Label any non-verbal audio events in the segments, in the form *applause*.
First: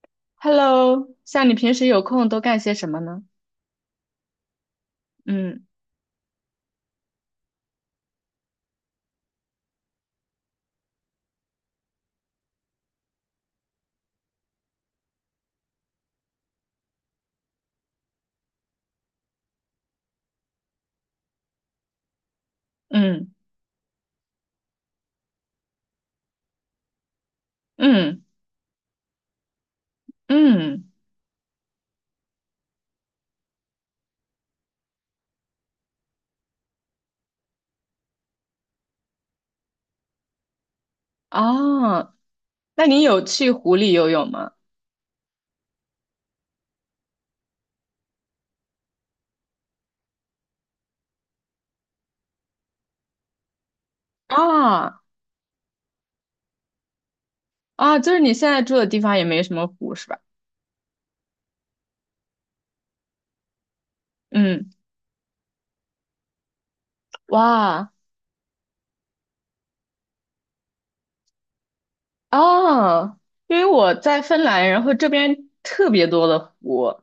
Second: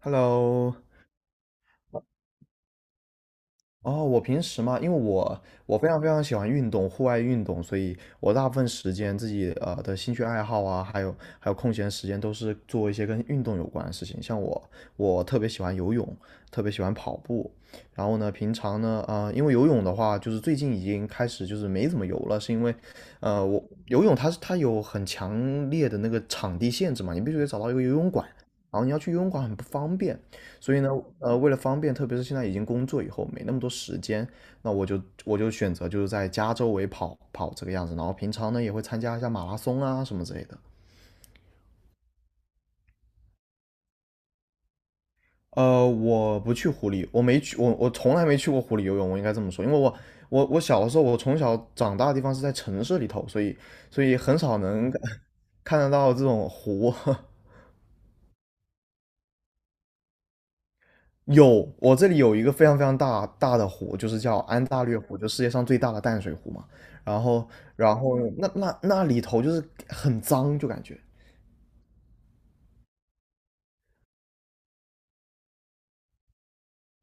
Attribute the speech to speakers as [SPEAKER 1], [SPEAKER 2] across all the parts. [SPEAKER 1] Hello。
[SPEAKER 2] Hello，像你平时有空都干些什么呢？
[SPEAKER 1] 哦，我平时嘛，因为我
[SPEAKER 2] 嗯
[SPEAKER 1] 我非常非常喜欢运动，户外运动，所以我大部分时间自己的兴趣爱好啊，还有还有空闲时间都是做一些跟运动有关的事情。像我，我特别喜欢游泳，特别喜欢跑步。然后呢，平常呢，因为游泳的话，就是最近已经开始就是没怎么游了，是因为，
[SPEAKER 2] 嗯
[SPEAKER 1] 呃，我游泳它有很强烈的那个场地限制嘛，你必须得找到一个游泳
[SPEAKER 2] 嗯
[SPEAKER 1] 馆。然后你要去游泳馆很不方便，所以
[SPEAKER 2] 嗯。
[SPEAKER 1] 呢，为了方便，特别是现在已经工作以后没那么多时间，那我就选择就是在家周围跑跑这个样子，然后平常呢也会参加一下马拉松啊什么之类的。
[SPEAKER 2] 哦，那你有去湖里游泳吗？
[SPEAKER 1] 我不去湖里，我没去，我从来没去过湖里游泳，我应该这么说，因为我小的时候，我从小长大的地方是在城市里头，所以所以很少能
[SPEAKER 2] 啊
[SPEAKER 1] *laughs* 看得到这种湖。*laughs*
[SPEAKER 2] 啊，就是你现在住的地方也没什么湖是吧？
[SPEAKER 1] 有，我这里有一个非常非常大大的湖，就是叫安
[SPEAKER 2] 嗯。
[SPEAKER 1] 大略湖，就世界上最大的淡水湖嘛。然后，
[SPEAKER 2] 哇。
[SPEAKER 1] 然后那里头就是很脏，就感觉，
[SPEAKER 2] 哦。因为我在芬兰，然后这边特别多的湖，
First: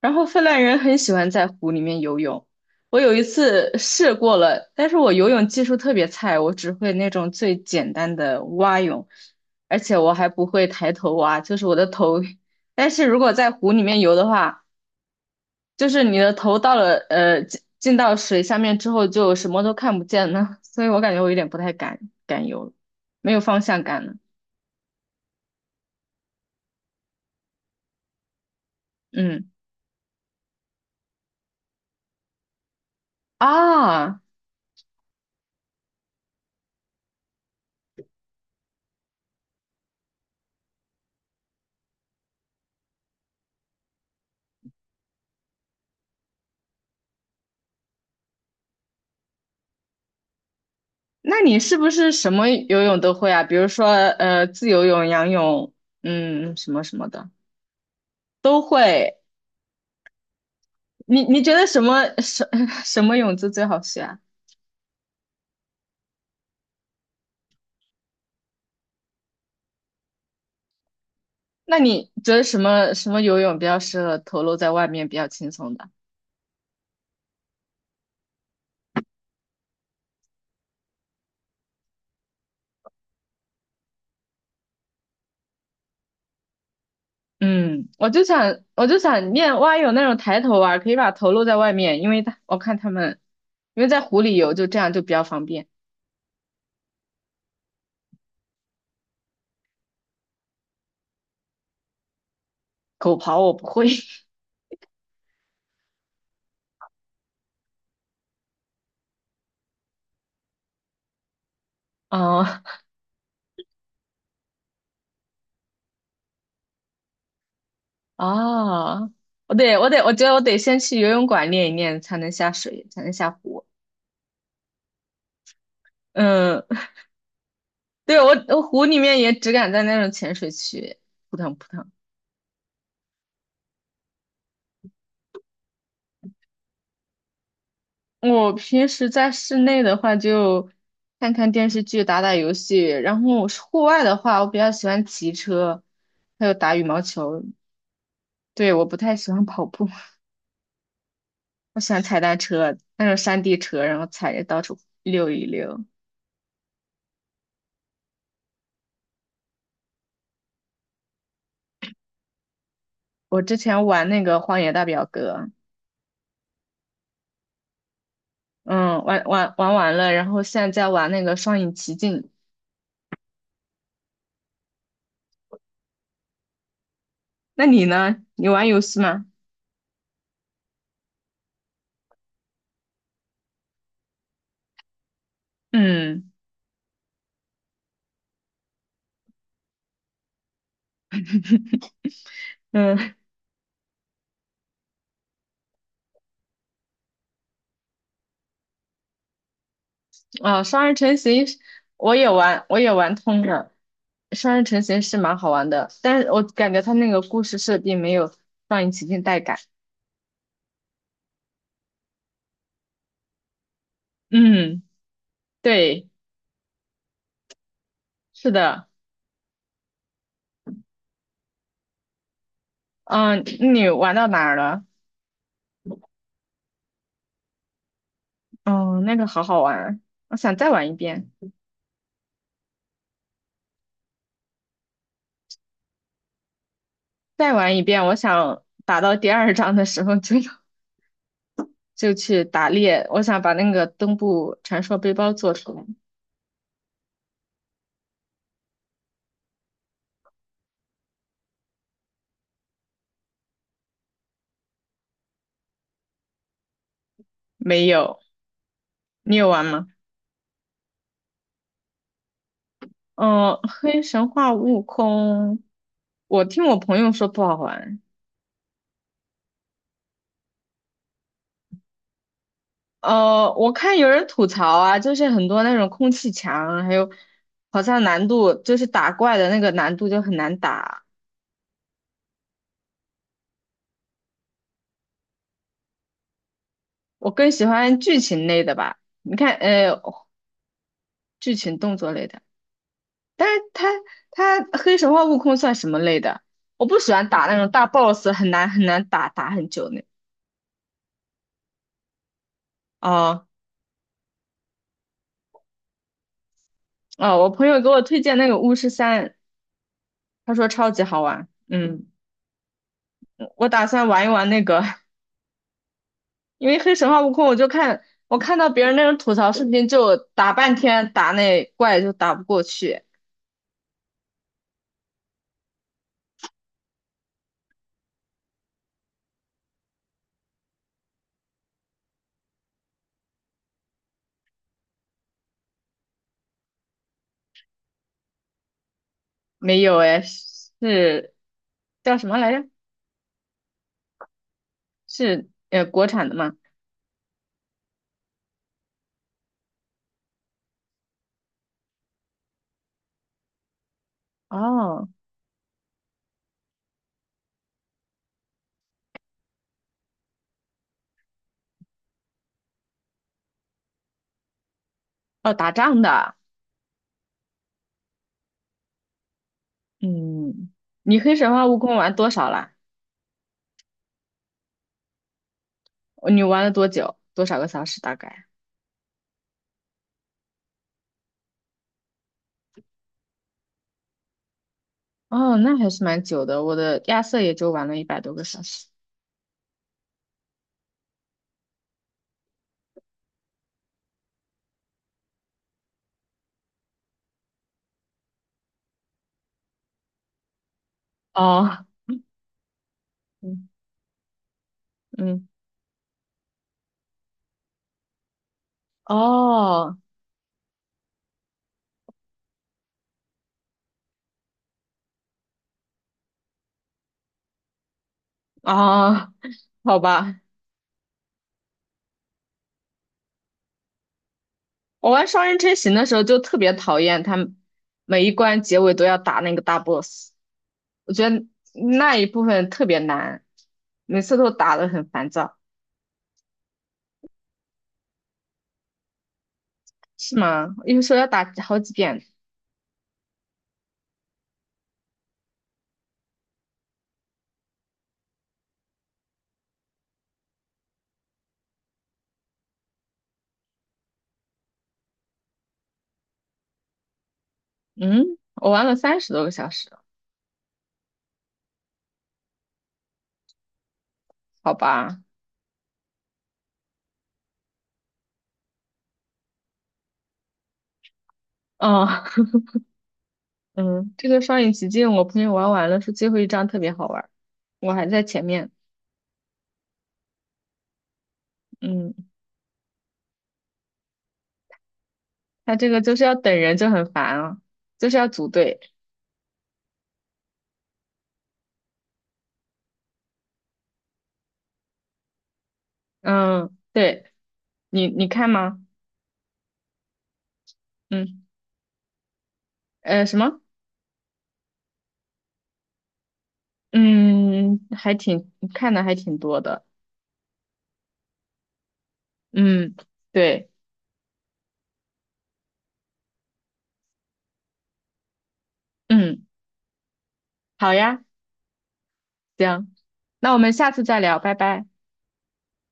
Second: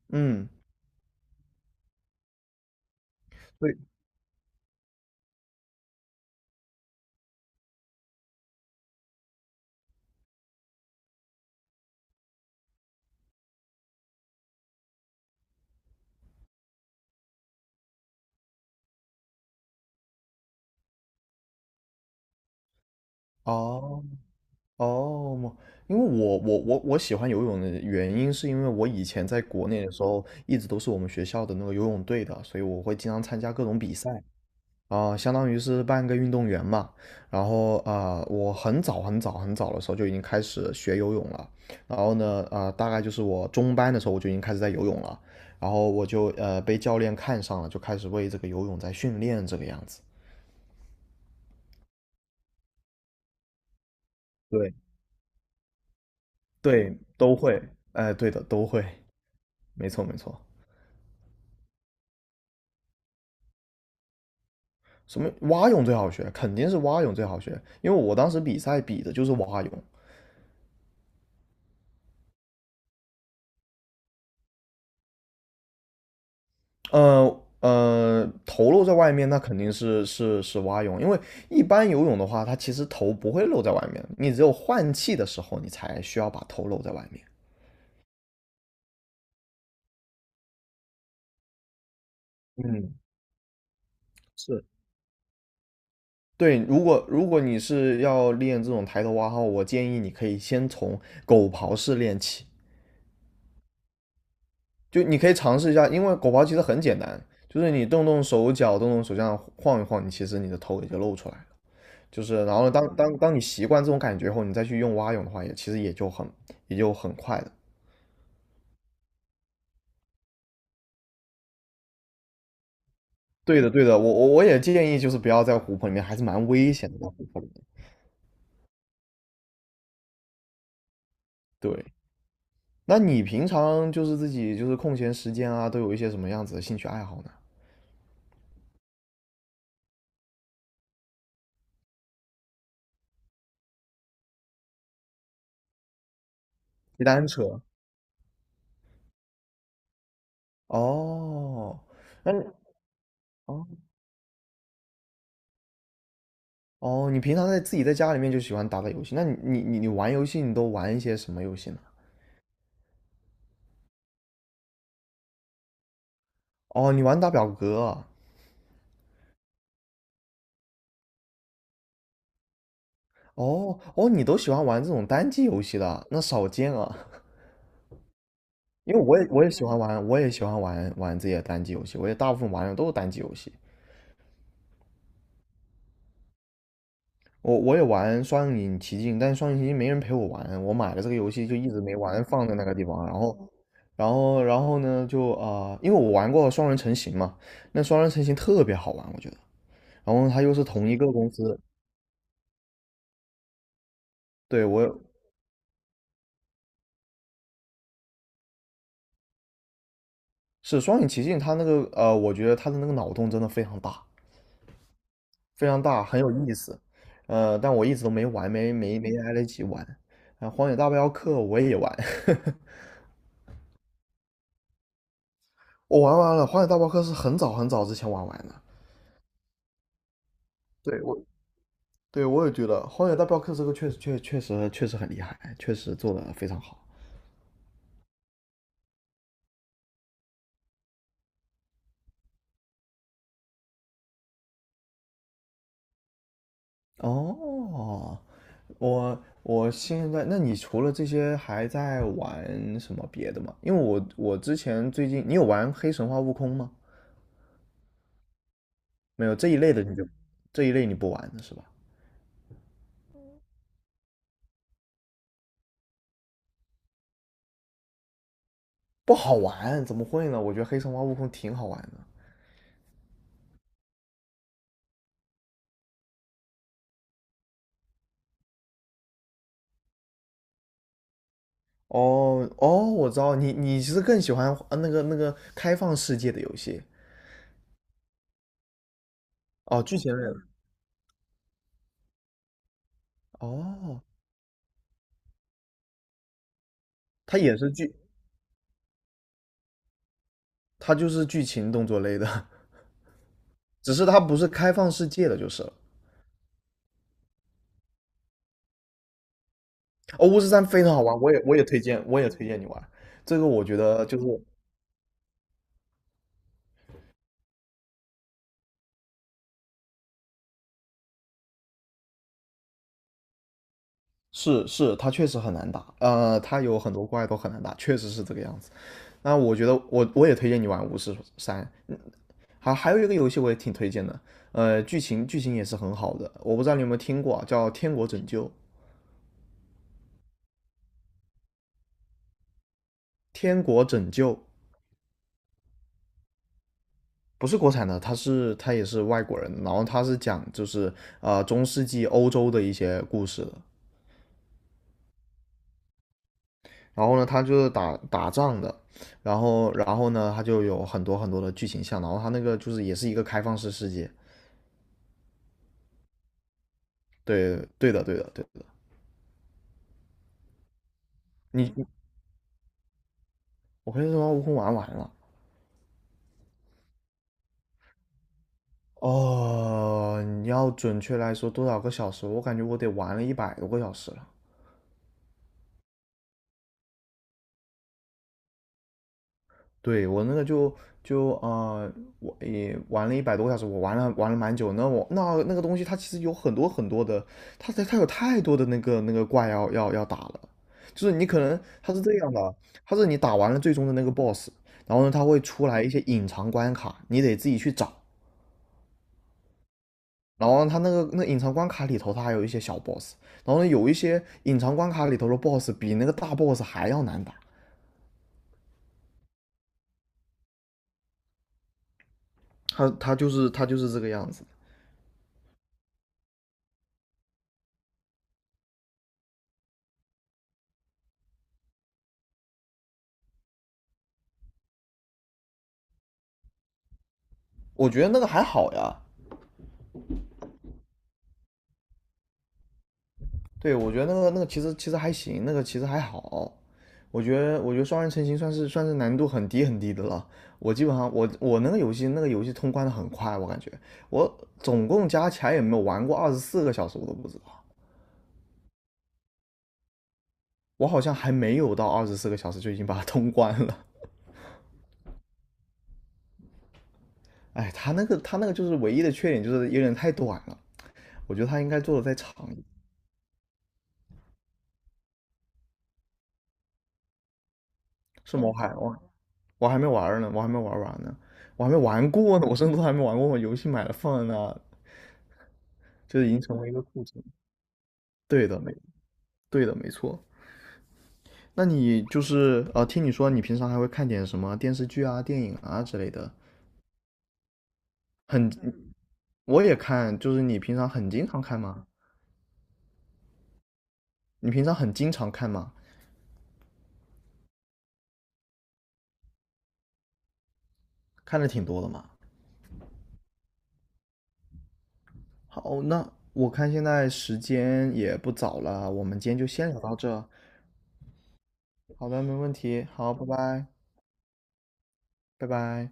[SPEAKER 2] 然后芬
[SPEAKER 1] 嗯，
[SPEAKER 2] 兰人很喜欢在湖里面游泳。我有一次
[SPEAKER 1] 对，
[SPEAKER 2] 试过了，但是我游泳技术特别菜，我只会那种最简单的蛙泳，而且我还不会抬头蛙，就是我的头。但是如果在湖里面游的话，就是你的头到了进到水下面之后，就什么都看不见了，所以我感觉我有点不太敢游了，没有方向
[SPEAKER 1] 哦
[SPEAKER 2] 感了。
[SPEAKER 1] 哦，因为我喜欢游泳的原因，是因为我以前在
[SPEAKER 2] 嗯
[SPEAKER 1] 国内的时候，一直都是我们学校的那个游泳队的，所以我会经常参加各种比赛。
[SPEAKER 2] 啊。
[SPEAKER 1] 相当于是半个运动员嘛。然后我很早很早很早的时候就已经开始学游泳了。然后呢，大概就是我中班的时候我就已经开始在游泳了。然后我就被教练看上了，就开始为这个游泳在训练这个样子。
[SPEAKER 2] 那你是不是什么游泳都会啊？比如说，自
[SPEAKER 1] 对
[SPEAKER 2] 由泳、仰泳，嗯，什么什
[SPEAKER 1] 对，
[SPEAKER 2] 么的
[SPEAKER 1] 都会，哎，对的，
[SPEAKER 2] 都
[SPEAKER 1] 都会，
[SPEAKER 2] 会。
[SPEAKER 1] 没错没错。
[SPEAKER 2] 你觉得什么什 *laughs* 什么泳姿最好学啊？
[SPEAKER 1] 什么蛙泳最好学，肯定是蛙泳最好学，因为我当时比赛比的就是蛙泳。
[SPEAKER 2] 那你觉得什么什么游泳比较适合头露在外面比较轻松的？
[SPEAKER 1] 头露在外面，那肯定是蛙泳，因为一般游泳的话，它其实头不会露在外面，你只有换气的时候，你才需要把头露在外面。
[SPEAKER 2] 嗯，我就想练蛙泳那种抬头蛙，可以把头露在外面，因为它我看他
[SPEAKER 1] 嗯，
[SPEAKER 2] 们因为在湖里游
[SPEAKER 1] 是，
[SPEAKER 2] 就这样就比较方便。
[SPEAKER 1] 对，如果你是要练这种抬头蛙号，我建议你可以先从狗刨式练起，
[SPEAKER 2] 狗刨我不会。*laughs*
[SPEAKER 1] 就你可以尝试一下，因为狗刨其实很简单，就是你动动手脚，动动手这样晃一晃，你其实你的头也就露出来了。就
[SPEAKER 2] 嗯。
[SPEAKER 1] 是然后呢当你习惯这种感觉后，你再去用蛙泳的话，也其实也就很也就很快的。
[SPEAKER 2] 啊，我觉得我得先去游泳馆练一练，才能下水，才能下
[SPEAKER 1] 对
[SPEAKER 2] 湖。
[SPEAKER 1] 的，对的，我也建议就是不要在湖泊里面，还是蛮
[SPEAKER 2] 嗯。
[SPEAKER 1] 危险的，在湖泊里面。
[SPEAKER 2] *laughs* 对，我湖里面也只敢在那种浅水区扑腾扑
[SPEAKER 1] 对，
[SPEAKER 2] 腾。
[SPEAKER 1] 那你平常就是自己就是空闲时间啊，都有一些什么样子的兴趣爱好呢？
[SPEAKER 2] 我平时在室内的话，就看看电视剧、打打游戏。然后我是户外的话，我比较喜欢骑车，还有打羽毛
[SPEAKER 1] 骑单
[SPEAKER 2] 球。
[SPEAKER 1] 车。
[SPEAKER 2] 对，我不太喜欢跑步。*laughs*
[SPEAKER 1] 哦，
[SPEAKER 2] 我喜欢踩
[SPEAKER 1] 那
[SPEAKER 2] 单
[SPEAKER 1] 你
[SPEAKER 2] 车，那种山地
[SPEAKER 1] 哦
[SPEAKER 2] 车，然后踩着到处溜一溜。
[SPEAKER 1] 哦，你平常在自己在家里面就喜欢打打游戏，那你玩游戏你都玩一些什么游戏呢？
[SPEAKER 2] 我之前玩那个《荒野大表哥》。
[SPEAKER 1] 哦，你玩打表格啊
[SPEAKER 2] 嗯，玩完了，然后现在在玩那个《双影奇境》。
[SPEAKER 1] 哦，你都喜欢玩这种单机游戏的啊，那少见啊。
[SPEAKER 2] 那你呢？你玩游
[SPEAKER 1] 因
[SPEAKER 2] 戏
[SPEAKER 1] 为我
[SPEAKER 2] 吗？
[SPEAKER 1] 也我也喜欢玩，我也喜欢玩玩自己的单机游戏，我也大部分玩的都是单机游戏。
[SPEAKER 2] 嗯。
[SPEAKER 1] 我也玩《双影奇境》，但是《双影奇境》没人陪我玩，我买了这个游戏就一直
[SPEAKER 2] *laughs*
[SPEAKER 1] 没玩，放在那个地方。
[SPEAKER 2] 嗯，
[SPEAKER 1] 然后，然后，然后呢，就因为我玩过双人成行嘛，那双人成行特别好玩，我觉得。然后它又
[SPEAKER 2] 啊，
[SPEAKER 1] 是
[SPEAKER 2] 《双
[SPEAKER 1] 同
[SPEAKER 2] 人
[SPEAKER 1] 一个
[SPEAKER 2] 成
[SPEAKER 1] 公
[SPEAKER 2] 行》
[SPEAKER 1] 司，
[SPEAKER 2] 我也玩，我也玩通了。《双人
[SPEAKER 1] 对
[SPEAKER 2] 成行》
[SPEAKER 1] 我
[SPEAKER 2] 是蛮好玩的，但是我感觉它那个故事设定没有《双影奇境》带感。
[SPEAKER 1] 是《双影奇境》，它那个我觉得它的那个脑洞真的非常大，
[SPEAKER 2] 嗯，
[SPEAKER 1] 非常大，
[SPEAKER 2] 对，
[SPEAKER 1] 很有意思。但我一直都没
[SPEAKER 2] 是
[SPEAKER 1] 玩，没
[SPEAKER 2] 的。
[SPEAKER 1] 没没来得及玩。啊，《荒野大镖客》我也玩，*laughs*
[SPEAKER 2] 嗯，你玩到哪儿了？
[SPEAKER 1] 我玩完了，《荒野大镖客》是很早很早之前玩完的。
[SPEAKER 2] 嗯，那个好好玩，我想再玩一
[SPEAKER 1] 对，我
[SPEAKER 2] 遍，
[SPEAKER 1] 对我也觉得《荒野大镖客》这个确实很厉害，确实做得非常好。
[SPEAKER 2] 再玩一遍。我想打到第二章的时候就 *laughs* 就去打猎。我想把那个东部传说背包做出来。
[SPEAKER 1] 哦，我我现在，那你除了这些还在玩什么别的吗？因为我之前最近，你有玩《黑神话：悟空》吗？
[SPEAKER 2] 没有，
[SPEAKER 1] 没有，
[SPEAKER 2] 你有
[SPEAKER 1] 这一
[SPEAKER 2] 玩
[SPEAKER 1] 类的
[SPEAKER 2] 吗？
[SPEAKER 1] 你就这一类你不玩的是吧？
[SPEAKER 2] 嗯，黑神话悟空。我听我朋友说不好玩。
[SPEAKER 1] 不好玩，怎么会呢？我觉得黑神话悟空挺好玩的。
[SPEAKER 2] 我看有人吐槽啊，就是很多那种空气墙，还有好像难度就是打怪的那个难度就很难打。
[SPEAKER 1] 哦哦，我知道你其实更喜欢那个开放世界的游戏
[SPEAKER 2] 我更喜欢剧情类的吧，你看，
[SPEAKER 1] 哦，剧情类的
[SPEAKER 2] 剧情动作类的。但是
[SPEAKER 1] 哦，
[SPEAKER 2] 黑神话悟空算什么类的？我不喜欢
[SPEAKER 1] 它
[SPEAKER 2] 打那
[SPEAKER 1] 也
[SPEAKER 2] 种
[SPEAKER 1] 是
[SPEAKER 2] 大
[SPEAKER 1] 剧，
[SPEAKER 2] boss，很难很难打，打很久那。
[SPEAKER 1] 它就是剧情动作类的，
[SPEAKER 2] 哦
[SPEAKER 1] *laughs* 只是它不是开放世界的，就是了。
[SPEAKER 2] 哦，我朋友给我推荐那个巫师三。
[SPEAKER 1] 哦，巫师
[SPEAKER 2] 他
[SPEAKER 1] 三
[SPEAKER 2] 说
[SPEAKER 1] 非
[SPEAKER 2] 超
[SPEAKER 1] 常
[SPEAKER 2] 级
[SPEAKER 1] 好玩，
[SPEAKER 2] 好
[SPEAKER 1] 我也
[SPEAKER 2] 玩。
[SPEAKER 1] 我也推荐，
[SPEAKER 2] 嗯，
[SPEAKER 1] 我也推荐你玩。这个我
[SPEAKER 2] 我
[SPEAKER 1] 觉
[SPEAKER 2] 打
[SPEAKER 1] 得
[SPEAKER 2] 算
[SPEAKER 1] 就
[SPEAKER 2] 玩
[SPEAKER 1] 是
[SPEAKER 2] 一玩那个。*laughs* 因为黑神话悟空，我看到别人那种吐槽视频，就打半天打那怪就打不过去。
[SPEAKER 1] 是，它确实很难打，它有很多怪都很难打，确实是这个样子。那我觉得我也推荐你玩巫师三，好，还有一个游戏我也挺推荐的，剧情剧情也是很好的，我不知道你有没有听过啊，叫《天国拯救》。
[SPEAKER 2] 没有哎，是叫什么来着？
[SPEAKER 1] 《天国拯救》
[SPEAKER 2] 是国产的吗？
[SPEAKER 1] 不是国产的，它也是外国人的然后它是讲就是中世纪欧洲的一些故事的。
[SPEAKER 2] 哦
[SPEAKER 1] 然后呢，它就是打打仗的，然后然后呢，它就有很多很多的剧情项，然后它那个就是也是一个开放式世界。
[SPEAKER 2] 哦，打仗的。
[SPEAKER 1] 对对的对的对的，
[SPEAKER 2] 嗯，你黑神话悟
[SPEAKER 1] 你
[SPEAKER 2] 空玩多少啦？
[SPEAKER 1] 我跟你说，悟空玩完了，
[SPEAKER 2] 你玩了多久？多少个小时大概？
[SPEAKER 1] 哦，你要准确来说多少个小时？我感觉我得玩了一百多个小时了。
[SPEAKER 2] 哦，那还是蛮久的。我的亚瑟也就玩了100多个小时。
[SPEAKER 1] 对，我那个就就呃，我也玩了一百多个小时，我玩了玩了蛮久。那那个东西它其实有很多很多的，它有太多的那个怪要打了。就是你可能
[SPEAKER 2] 哦。
[SPEAKER 1] 它是这样的，它是你打完了
[SPEAKER 2] 嗯
[SPEAKER 1] 最终的那个 boss,然后呢，它会
[SPEAKER 2] 嗯。
[SPEAKER 1] 出来一些隐藏关卡，你得自己去找。
[SPEAKER 2] 哦
[SPEAKER 1] 然后它那个那隐藏关卡里头，它还有一些小 boss,然后呢有一些隐藏关卡里头的 boss 比那个大 boss 还要难打，
[SPEAKER 2] 哦。好吧。
[SPEAKER 1] 它就是这个样子。
[SPEAKER 2] 我玩双人成行的时候就特别讨厌他们每一关结尾都要打那个大 boss，我觉得那一部分特别难，每次都打得很烦躁。
[SPEAKER 1] 我觉得那个还好呀，
[SPEAKER 2] 是吗？有时候要打好几遍。
[SPEAKER 1] 对我觉得那个其实其实还行，那个其实还好。我觉得双人成行算是难度很低很低的了。我基本上我那个游戏那个游戏通关的很快，我感觉我总共加起来也没有玩过二十四个小时，我都不知道。
[SPEAKER 2] 嗯，我玩了30多个小时。
[SPEAKER 1] 我好像还没有到二十四个小时就已经把它通关了。
[SPEAKER 2] 好吧。
[SPEAKER 1] 哎，他那个就是唯一的缺点就是有点太短了，我觉得他应该做的再
[SPEAKER 2] 啊。
[SPEAKER 1] 长一
[SPEAKER 2] *laughs*
[SPEAKER 1] 点。
[SPEAKER 2] 嗯，这个双影奇境我朋友玩完了，说最后一张特别好玩儿，我还在
[SPEAKER 1] 是吗？
[SPEAKER 2] 前面。
[SPEAKER 1] 我还没玩儿呢，我还没玩儿完呢，我还没玩
[SPEAKER 2] 嗯，
[SPEAKER 1] 过呢，我甚至都还没玩过。我游戏买了放在那，
[SPEAKER 2] 他这个就
[SPEAKER 1] 就
[SPEAKER 2] 是
[SPEAKER 1] 是已
[SPEAKER 2] 要
[SPEAKER 1] 经
[SPEAKER 2] 等
[SPEAKER 1] 成为一
[SPEAKER 2] 人
[SPEAKER 1] 个
[SPEAKER 2] 就
[SPEAKER 1] 库
[SPEAKER 2] 很
[SPEAKER 1] 存。
[SPEAKER 2] 烦啊，就是要
[SPEAKER 1] 对
[SPEAKER 2] 组
[SPEAKER 1] 的，没
[SPEAKER 2] 队。
[SPEAKER 1] 对的，没错。那你就是听你说你平常还会看点什么电视剧啊、电影啊之类的，
[SPEAKER 2] 嗯，对，你
[SPEAKER 1] 很
[SPEAKER 2] 看吗？
[SPEAKER 1] 我也看，就是你平常很经常
[SPEAKER 2] 嗯，
[SPEAKER 1] 看吗？
[SPEAKER 2] 什么？
[SPEAKER 1] 你平常很经常看吗？
[SPEAKER 2] 嗯，还挺看的还挺多的。
[SPEAKER 1] 看的挺多的嘛。
[SPEAKER 2] 嗯，对。
[SPEAKER 1] 好，那我看现在时间也不早了啊，我们今天
[SPEAKER 2] 嗯，
[SPEAKER 1] 就先聊到这。
[SPEAKER 2] 好呀，
[SPEAKER 1] 好的，没问题。
[SPEAKER 2] 行，
[SPEAKER 1] 好，拜
[SPEAKER 2] 那我
[SPEAKER 1] 拜，
[SPEAKER 2] 们下次再聊，拜拜。
[SPEAKER 1] 拜拜。